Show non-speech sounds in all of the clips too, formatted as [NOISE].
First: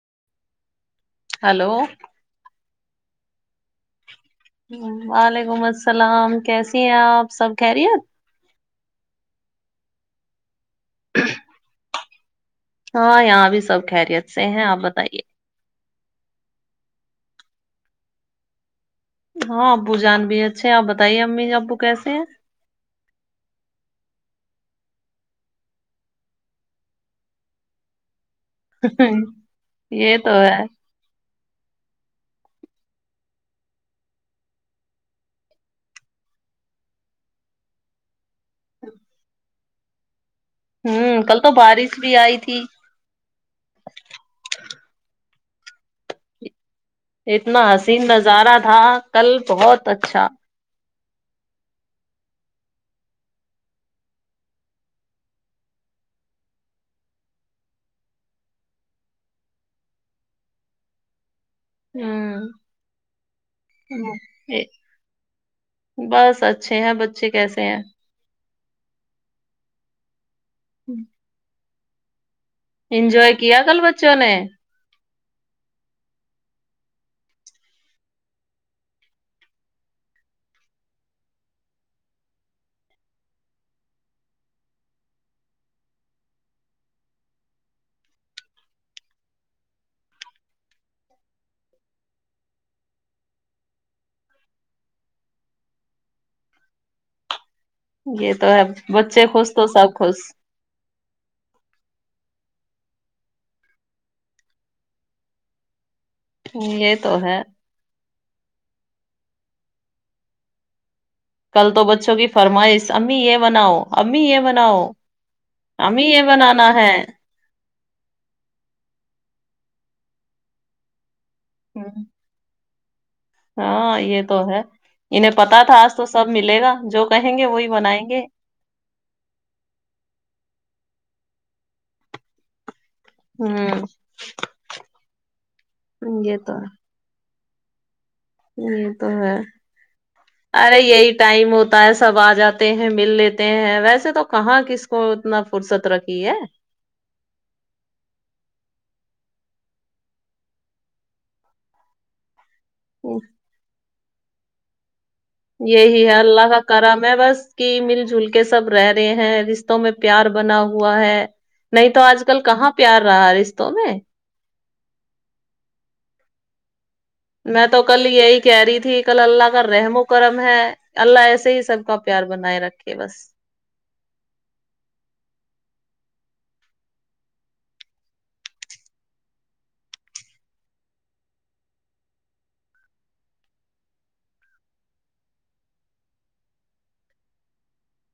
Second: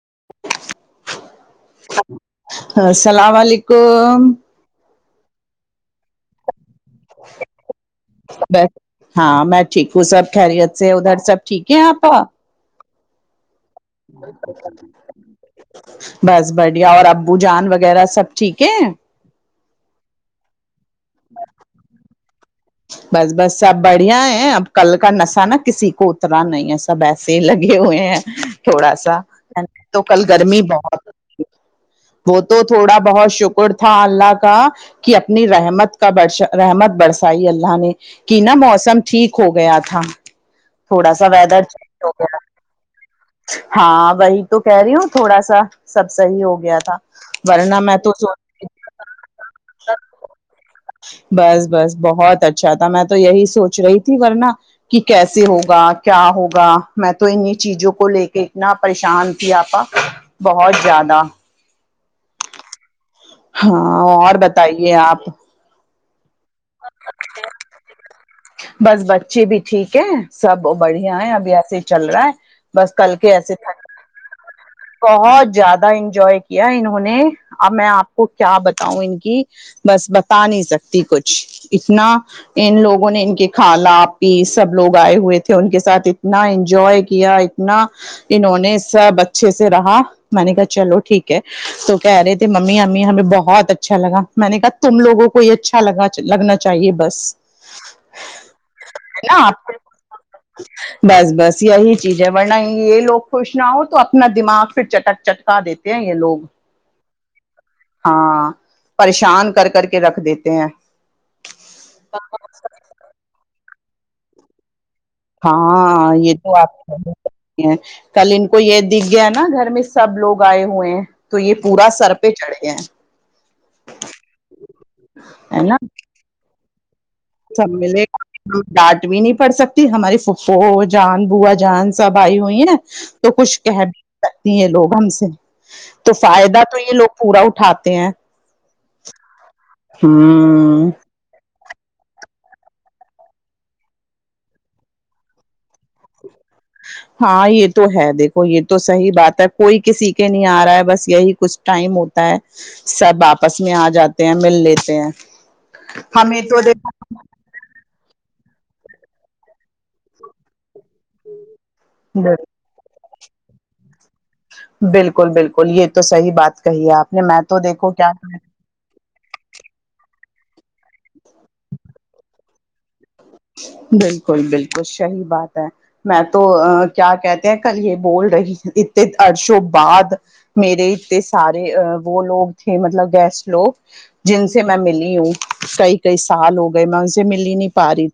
[UNINTELLIGIBLE] hello السلام علیکم وعلیکم السلام کیسے ہاں میں چیک وہ سب کھہریت سے ادھر سب ٹھیک ہے آپ ہاں یہاں سب خیریت سے ہیں آپ بتائیے بس بڑھیا اور ابو جان وغیرہ سب ٹھیک ہے ہاں بوجان بھی اچ اچھ آپ بتائیے امی ج ابو کیسے ہیں بس بس سب بڑھیا ہے اب کل کا نشہ نا کسی کو اتناا نہیں ہے سب ایسے ہی لگے ہوئے ہیں تھوڑا ہیں سا تو یہ کل ہے گرمی بہت وہ تو تھوڑا بہت شکر تھا اللہ کا کہ اپنی رحمت کا بر رحمت برس ائی اللہ نے کہ نا موسم ٹھیک ہو گیا تھا ہوں تھوڑا سا کل تو ویدر بارش چینج بھی ہو آئی گیا تھی ہاں وہی تو کہہ رہی ہوں تھوڑا سا سب صحی ہو گیا تھا اتنا ورنہ میں حسین تو سوچ نظارہ تھا کل بہت اچھا بس بس بہت اچھا تھا میں تو یہی سوچ رہی تھی ورنہ کہ کیسے ہوگا کیا ہوگا میں تو انیں چیزوں کو لے کے اتنا پریشان تھی آپا بہت زیادہ ہوں ہاں اور بتائیے آپ بس اچھے ہیں بچے کیسے ہیں بس بچے بھی ٹھیک ہے سب بڑھیا ہے ابھی ایسے چل رہا ہے بس کل انجوائے کے ایسے کیا کل تھک بچوں نے بہت زیادہ انجوائے کیا انہوں نے ا میں آپ کو کیا بتاؤں ان کی بس بتا نہیں سکتی کچھ اتنا ان لوگوں نے ان کے کھالا پی سب لوگ آئے ہوئے تھے ان کے ساتھ اتنا انجوائے کیا اتنا انہوں نے سب اچھے سے رہا میں نے کہا چلو ٹھیک ہے تو کہہ رہے تھے ممی امی ہمیں بہت اچھا لگا میں نے کہا تم لوگوں کو یہ اچھا لگا لگنا چاہیے بس یہ تو ہے بچے ہے نا خوش تو آپ کو، سب خوش چیزیں بڑنائیں گی یہ لوگ خوش نہ ہو تو اپنا دماغ پھر چٹک چٹکا دیتے ہیں یہ لوگ ہ یہ تو ہے ہاں پریشان کر کر کے رکھ دیتے ہیں کل تو بچوں کی فرمائش امی یہ بناؤ امی یہ بناؤ امی ہاں یہ تو بنانا آپ ہے ہیں کل ان کو یہ دکھ گیا نا گھر میں سب لوگ آئے ہوئے ہیں تو یہ پورا ہوں، سر پہ چڑھ گیا ہیں ہاں یہ تو ہے انہیں ہے پتا تھا نا آج تو سب ملے گا جو کہیں گے وہی سب بنائیں ملے گے گا ڈانٹ بھی نہیں پڑ سکتی ہماری فوج جان با جان سب آئی ہوئیں نا تو کچھ کہ ہوں بھی ستی ہیں لوگ ہم سے تو فائدہ تو یہ لوگ پورا اٹھاتے ہیں ہ تو ہے ارے ہوں یہی ٹائم ہو تو ہوتا ہے سب آ جاتے ہیں مل لیتے ہیں ویسے تو کہاں کس کو اتنا فرصت رکھی ہے ہاں یہ تو ہے دیکھو یہ تو صحیح بات ہے کوئی کسی کے نہیں آ رہا ہے بس یہی کچھ ٹائم ہوتا ہے سب آپس میں آ جاتا مل لیتے ہیں یہی ہے ہمیں اللہ کا تو کرا دیکھو میں بس کہ مل جل کے سب رہ رہے ہیں رشتوں میں پیار بنا ہوا ہوا ہے نہیں تو آج کل کہاں پیار رہ ہاریس تو میں بالکل بالکل یہ تو صحیح بات کہیے آپ نے میں تو دیکھو کل کیا یہی کہہ رہی تھی کل اللہ کا رحموں کرم ہے اللہ ایسے ہی سب کا پیار بنائے رکھے بس بالکل بالکل صحیح بات ہے میں تو کیا کہتے ہیں کل یہ بول رہی اتنے عرشوں بعد میرے اتے سارے وہ لوگ تھے مطلب گیسٹ لوگ جن سے میں ملی ہوں کئی کئی سال ہو گئے میں ان سے مل ہی نہیں پا رہی تھی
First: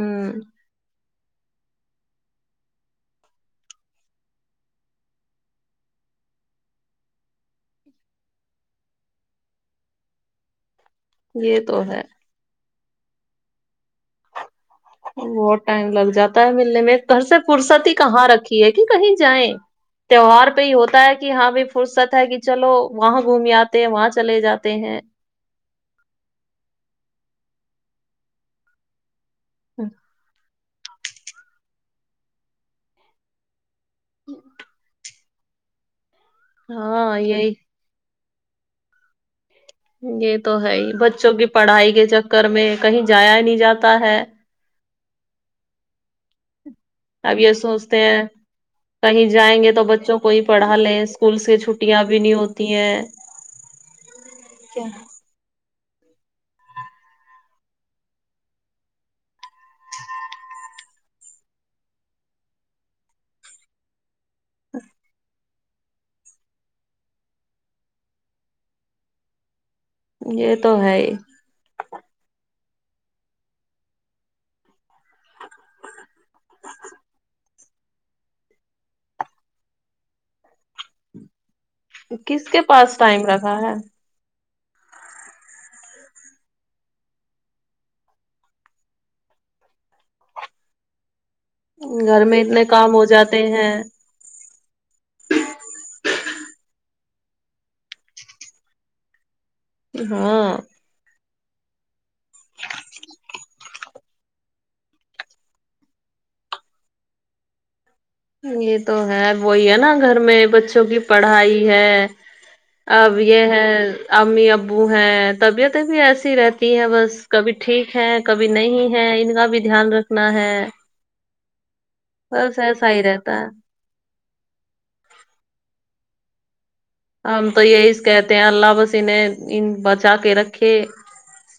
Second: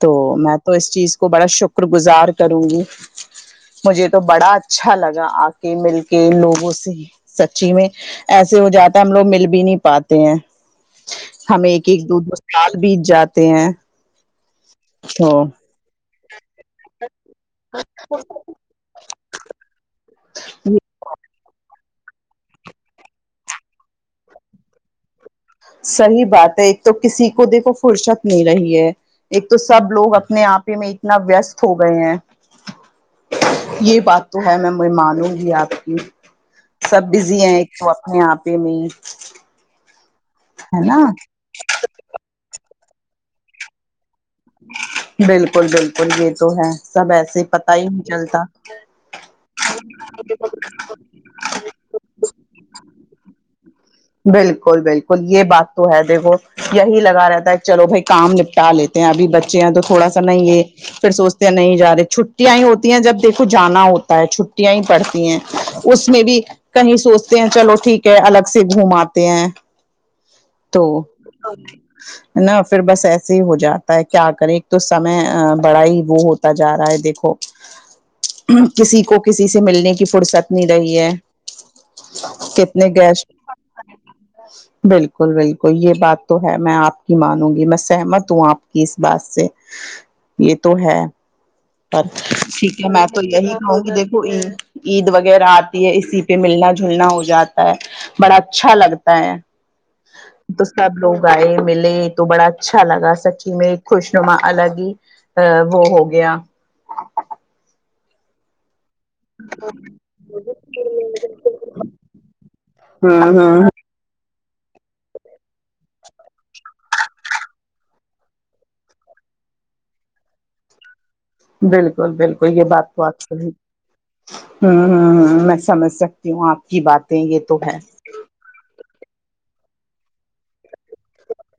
تو میں تو اس چیز کو بڑا شکر گزار کروں گی مجھے تو بڑا اچھا لگا آ کے مل کے لوگوں سے سچی میں ایسے ہو جاتا ہے ہم لوگ مل بھی نہیں پاتے ہیں یہ ہمیں تو ایک ہے ایک دو دو سال بیچ جاتے ہیں تو بہت ٹائم لگ جاتا ت ملے میں گھر سے فرصتی کہاں رکھی ہے کہ کہیں جائیں تہوار پہ ہی ہوتا ہے کہ ہاں بھی فرصت ہے کہ چلو وہاں گھوم آتے ہیں وہاں چلے جاتے ہیں صحیح بات ہے ایک تو کسی کو دیکھو فرصت نہیں رہی ہے ایک تو سب لوگ اپنے آپ میں اتنا ویست ہو گئے ہیں یہ بات تو ہے میں مانوں گی جی آپ کی سب ہاں بزی یہی ہیں ایک وقت یہاں پہ میں یہ تو ہے ہی بچوں کی پڑھائی کے چکر میں کہیں جایا ہی نہیں جاتا ہے بالکل بالکل یہ تو ہے سب اب ایسے یہ پتا ہی سوچتے نہیں ہیں چلتا کہیں جائیں گے تو بچوں کو ہی پڑھا لیں اسکول سے چھٹیاں بھی نہیں ہوتی دیں بالکل بالکل یہ بات تو ہے دیکھو یہی لگا رہتا ہے چلو بھائی کام نپٹا لیتے ہیں ابھی بچے تو تھوڑا سا نہیں ہے پھر سوچتے ہیں نہیں جا رہے چھٹیا ہی ہوتی ہیں جب دیکھو جانا ہوتا ہے چھٹیاں ہی پڑتی ہیں اس میں بھی کہیں سوچتے ہیں چلو ٹھیک ہے الگ سے سے گھوماتے ہیں یہ تو ہے ہی نہ پھر بس ایسے ہی ہو جاتا ہے کیا کریں ایک تو سمے بڑا ہی وہ ہوتا جا رہا ہے دیکھو کسی کو کسی سے ملنے کی فرصت نہیں رہی ہے کتنے گیس ہاں ہاں بالکل بالکل یہ بات تو ہے میں آپ کی مانوں گی میں سہمت ہوں آپ کی اس بات سے یہ تو ہے گھر س میں اتنے ٹھیک ہے کام ہو میں تو جاتے یہی ہیں کہوں گی دیکھو عید عید وغیرہ آتی ہے اسی پہ ملنا جلنا ہو جاتا ہے بڑا اچھا لگتا ہے ہاں گائے ملے تو بڑا اچھا لگا سچی میں خوش نما الگ ہی وہ ہو گیا ہ تو ہے وہی ہے نا گھر میں بچوں کی پڑھائی ہے اب ہوں یہ ہے ہوں امی ابو ہے طبیعتیں بھی ایسی ایسی رہتی ہے بس کبھی ٹھیک ہے کبھی نہیں ہے ان کا بھی دھیان رکھنا ہے بالکل بالکل بس یہ بات ایسا ہ ہی رہتا ہے ہ ہ میں سمج سکتی ہوں آپ کی باتیں یہ ہم تو ہے یہی کہتے ہیں اللہ بس انہیں ان بچا کے رکھے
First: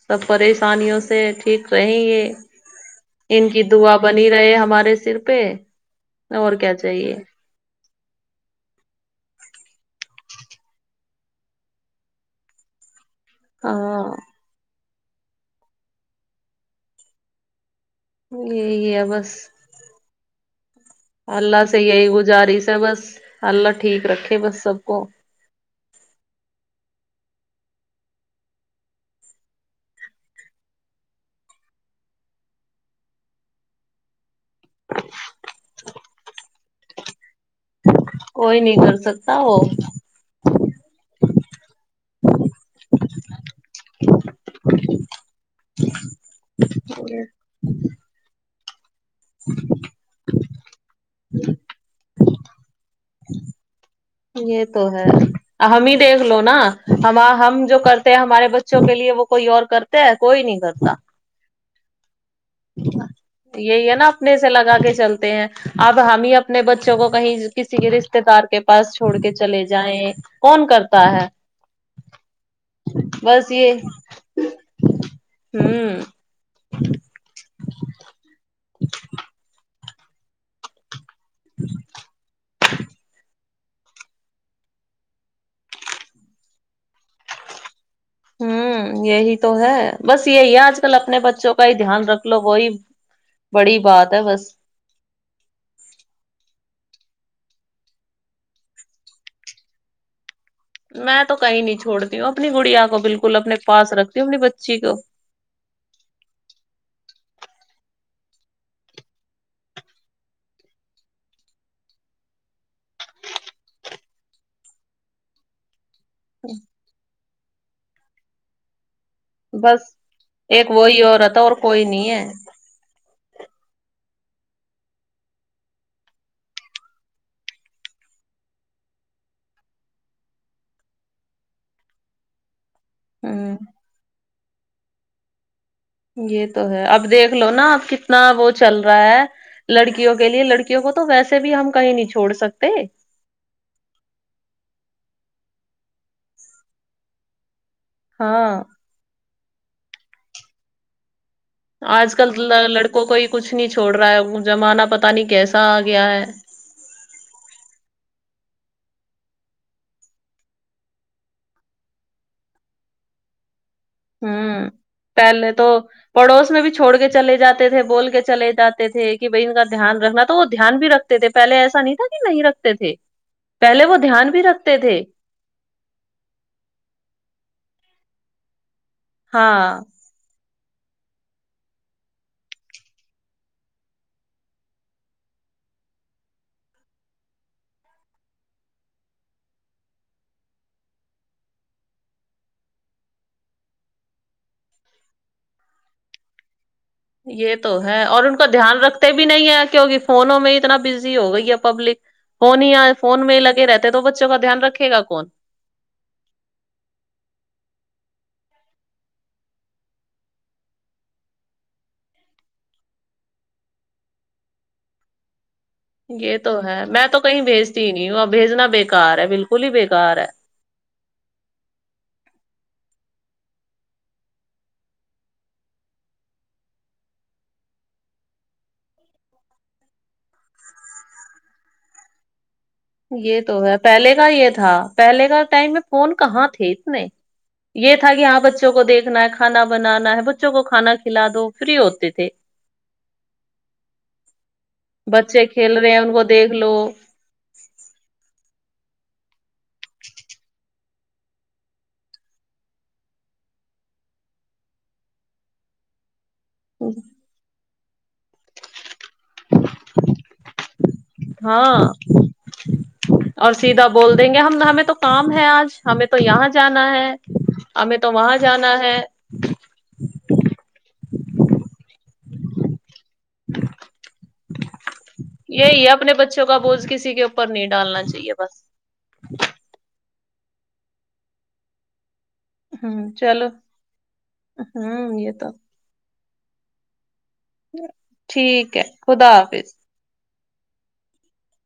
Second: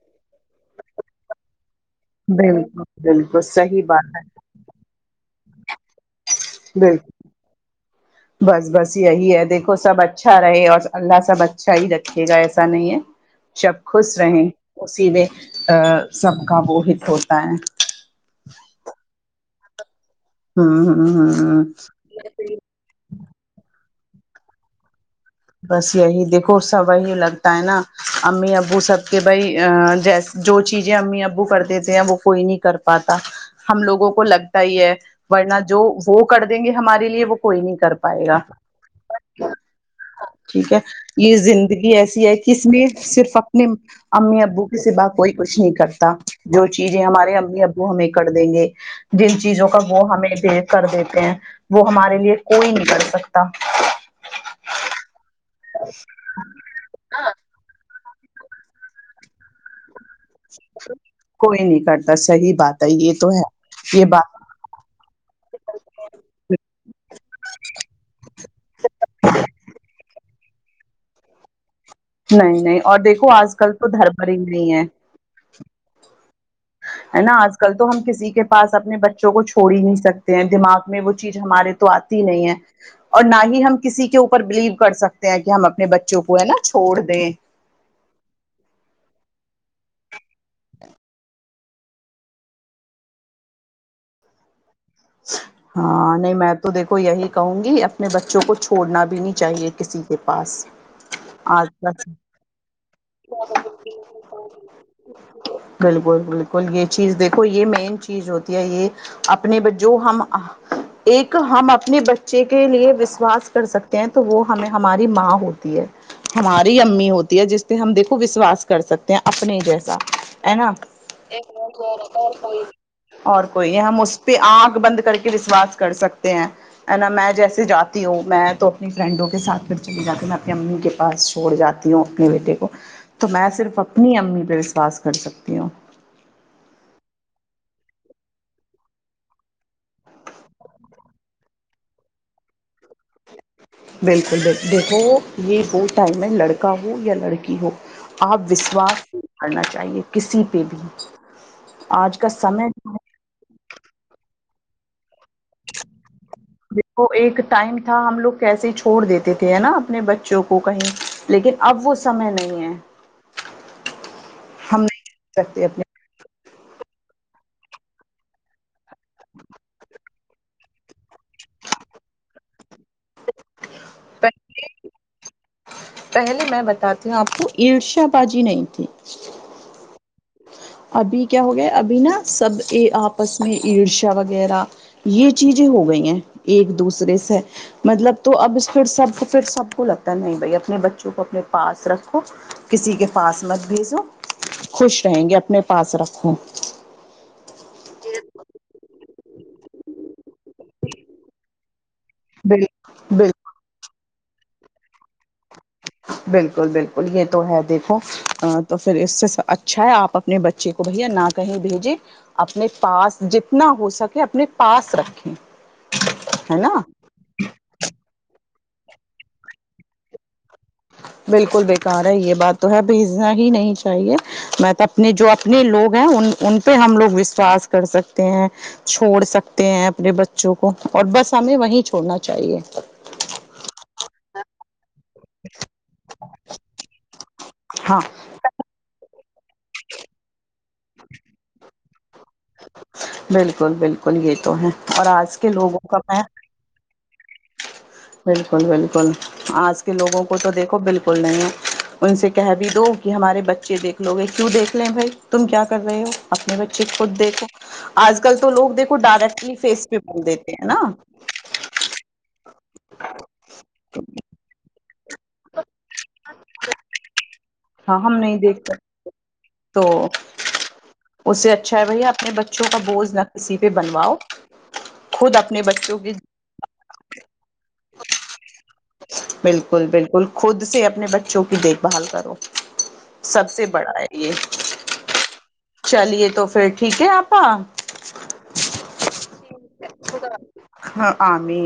سب پریشانیوں سے ٹھیک رہ یہ بالکل بالکل ان کی صحیح دعا بات ہے بنی رہے ہمارے صرف پے اور کیا بالکل چاہیے بس بس یہی ہے دیکھو سب اچھا رہے اور اللہ سب اچھا ہی رکھے گا ایسا نہیں ہے شب ہاں خوش رہیں اسی میں سب کا وہ ہت ہوتا ہے یہی ہے بس ہ اللہ ہ سے یہی گزارس ہے بس اللہ ٹھیک رکھے بس سب کو بس یہی دیکھو سب وہی لگتا ہے نا امی ابو سب کے بھائی جیس جو چیزیں امی ابو کر دیتے ہیں وہ کوئی نہیں کر پاتا ہم لوگوں کو لگ ہی ہے ورنہ جو وہ کر دیں گے ہمارے لیے وہ کوئی نہیں کر پائے گا کوئی نہیں کر سکتا وہ ٹھیک ہے یہ زندگی ایسی ہے کہ اس میں صرف اپنے امی ابو کے س با کوئی کچھ نہیں کرتا جو چیزیں ہمارے امی ابو ہمیں کر دیں گے جن چیزوں کا وہ ہمیں بھی کر دیتے ہیں وہ ہمارے لیے کوئی نہیں کر سکتا یہ تو ہے ہم ہی دیکھ لو نا ہم ہم جو کرتے ہمارے بچوں کے لیے وہ کوئی اور کرتے ہیں کوئی نہیں کرتا کوئی نہیں کرتا صحیح بات ہے یہ تو ہے یہی ہے یہ نا اپنے بات سے لگا کے چلتے ہیں اب ہم ہی اپنے بچوں کو کہیں کسی کے رشتے دار کے پاس چھوڑ کے چلے جائیں کون کرتا ہے نہیں نہیں اور دیکھو بس آج کل یہ تو دھربھر ہی نہیں ہے ہوں ہے نا آج کل تو ہم کسی کے پس اپنے بچوں کو چھوڑی نہیںکتے سکتے ہیں دماغ میں وہچ چیز ہمارے تو آتی نہیں ہے اور نہ ہی ہم کسی کے اوپر بلیو کر سکتے کہ ہم اپنے بچوں کو ہے نا چھوڑ دیں ہوں یہی تو ہے بس یہی ہے آج کل اپنے بچوں کا ہی دھیان رکھ لو وہی بڑی بات ہے بس ہاں نہیں میں تو دیکھو یہی کہوں گی اپنے بچوں کو چھوڑنا بھی نہیں چاہیے کسی کے پس میں تو کہیں آ نہیں چھوڑتی ہوں اپنی گڑیا کو بالکل اپنے پاس رکھتی ہوں اپنی بچی کو بالکل بالکل یہ چیز دیکھ کو یہ مین چیز ہوتی ہے یہ اپنے بے جو ہم ایک ہم اپنے بچے کے لیے وشواس کر سکتے ہیں تو وہ ہمیں ہماری ماں ہوتی ہے ہماری امی ہوتی ہے جس پہ ہم دیکھو وشواس کر سکتے اپنے بس جیسا ہے ایک ن وہی عورت ہے اور کوئی نہیں ہے اور کوئی ہے ہم اس پہ آگ بند کر کے وشواس کر سکتے ہیں نا میں جیسے جاتی ہوں میں تو اپنی فرینڈوں کے ساتھ پھر چلی جاتی ہوں میں اپنی امی کے پاس چھوڑ جاتی ہوں اپنے بیٹے کو تو میں ہ صرف اپنی امی وشواس کر سکتی ہوں یہ تو ہے اب دیکھ لو نا اب کتنا وہ چل رہا ہے لڑکیوں کے لیے لڑکیوں کو تو ویسے بھی ہم کہیں نہیں چھوڑ سکتے بالکل بکل دیکھو یہ وہ ٹائم ہے لڑکا ہو یا لڑکی ہو آپ ہاں وشواس پڑنا چاہیے کسی پہ بھی آج کا کل سمے جو لڑکوں ہے، کوئی کچھ نہیں چھوڑ رہا ہے جمانہ پت پتا نہیں کیسا آ گیا ہے دیکھو ایک ٹائم تھا ہم لوگ کیسے چھوڑ دیتے تھے نا اپنے بچوں کو کہیں لیکن اب وہ سمے نہیں ہے ہوں ہم نہیں چھوڑ پہلے تو سکتے اپنے پڑوس میں بھی چھوڑ کے چل جاتے تھے بول کے چلے جاتے تھے کہ بھائی ان کا دھیان رکھنا تو وہ دھیان بھی رکھتے تھے پہلے ایسا نہیں تھا کہ نہیں رکھتے تھے پہلے وہ دھیان بھی رکھتے تھے پہلے میں بتاتی ہوں آپ کو عش ش بازی نہیں تھی ہاں ابھی کیا ہو گیا ابھی نا سب ا آپس میں عرشا وغیرہ یہ چیزیں ہو گئی ہیں ایک دوسرے سے مطلب تو اب پھر سب پھر سب کو لگتا ہے نہیں بھائی اپنے بچوں کو اپنے پاس رکھو کسی کے پاس مت بھیجو خوش کہیں گے اپنے پاس رکھو یہ تو ہے اور ان کو دھیان رکھتے بھی نہیں ہے کیونک فونوں میں اتنا بزی ہو گئی ہے پبلک فون بال ہی فون بالکل میں لگے رہتے ہیں تو بچوں کا دھیان رکھ رکھے گا کون بالکل بالکل یہ تو ہے دیکھو تو پھر اس سے اچھا ہے آپ اپنے بچے کو بھیا نہ کہیں بھیجیں اپنے پاس جتنا ہو سکے اپنے پاس رکھیں یہ تو ہے میں تو کہیں بھیجتی ہی نہیں ہوں اور بھیجنا بھی بےکار ہے بالکل ہی بےکار ہے بالکل بیکار ہے یہ بات تو ہے بھیجنا ہی نہیں چاہیے میں تو اپنے جو اپنے لوگ ہیں ان ان پہ ہم لوگ وشواس کر سکتے ہیں چھوڑ سکتے ہیں اپنے بچوں کو اور بس ہمیں وہی چھوڑنا چاہیے یہ تو ہے پہلے کا یہ تھا پہلے کا ٹائم میں فون کہاں تھے اتنے یہ تھا کہ ہاں بچوں کو دیکھ نا کانا بنانا ہے بچوں کو کھانا کھلا دو فری ہوتے تھے بالکل بالکل یہ تو ہے اور آج بچے کے کھیل لوگوں رہے کا ہیں ان کو میں دیکھ لو بالکل بالکل آج کے لوگوں کو تو دیکھو بالکل نہیں ہے ان سے کہہ بھی دو کہ ہمارے بچے دیکھ لو گے کیوں دیکھ لیں بھائی تم کیا کر رہے ہو اپنے بچے خود دیکھو آج کل تو لگ دیکھ کو ڈائریکٹلی فیس پہ بول دیتے ہیں نا ہاں اور سیدھا بول دیں گے ہم نہ میں تو کام ہے آج ہمیں تو یہاں جانا ہے ہمیں ہاں تو ہم وہاں نہیں دیکھ جانا سکتے ہے تو اس سے اچھا ہے بھیا اپنے بچوں کا بوجھ نہ کسی پہ بنواؤ خود اپنے یہی ہے کی اپنے بچوں کا بوجھ کسی کے اوپر نہیں ڈالنا چاہیے بس بالکل بالکل خود سے اپنے بچوں کی دیکھ بھال کرو ہوں چلو سب سے بڑا ہے یہ ہوں یہ تو چلیے تو پھر ٹھیک ہے آپ ٹھیک ہے خدا حافظ ہاں آمی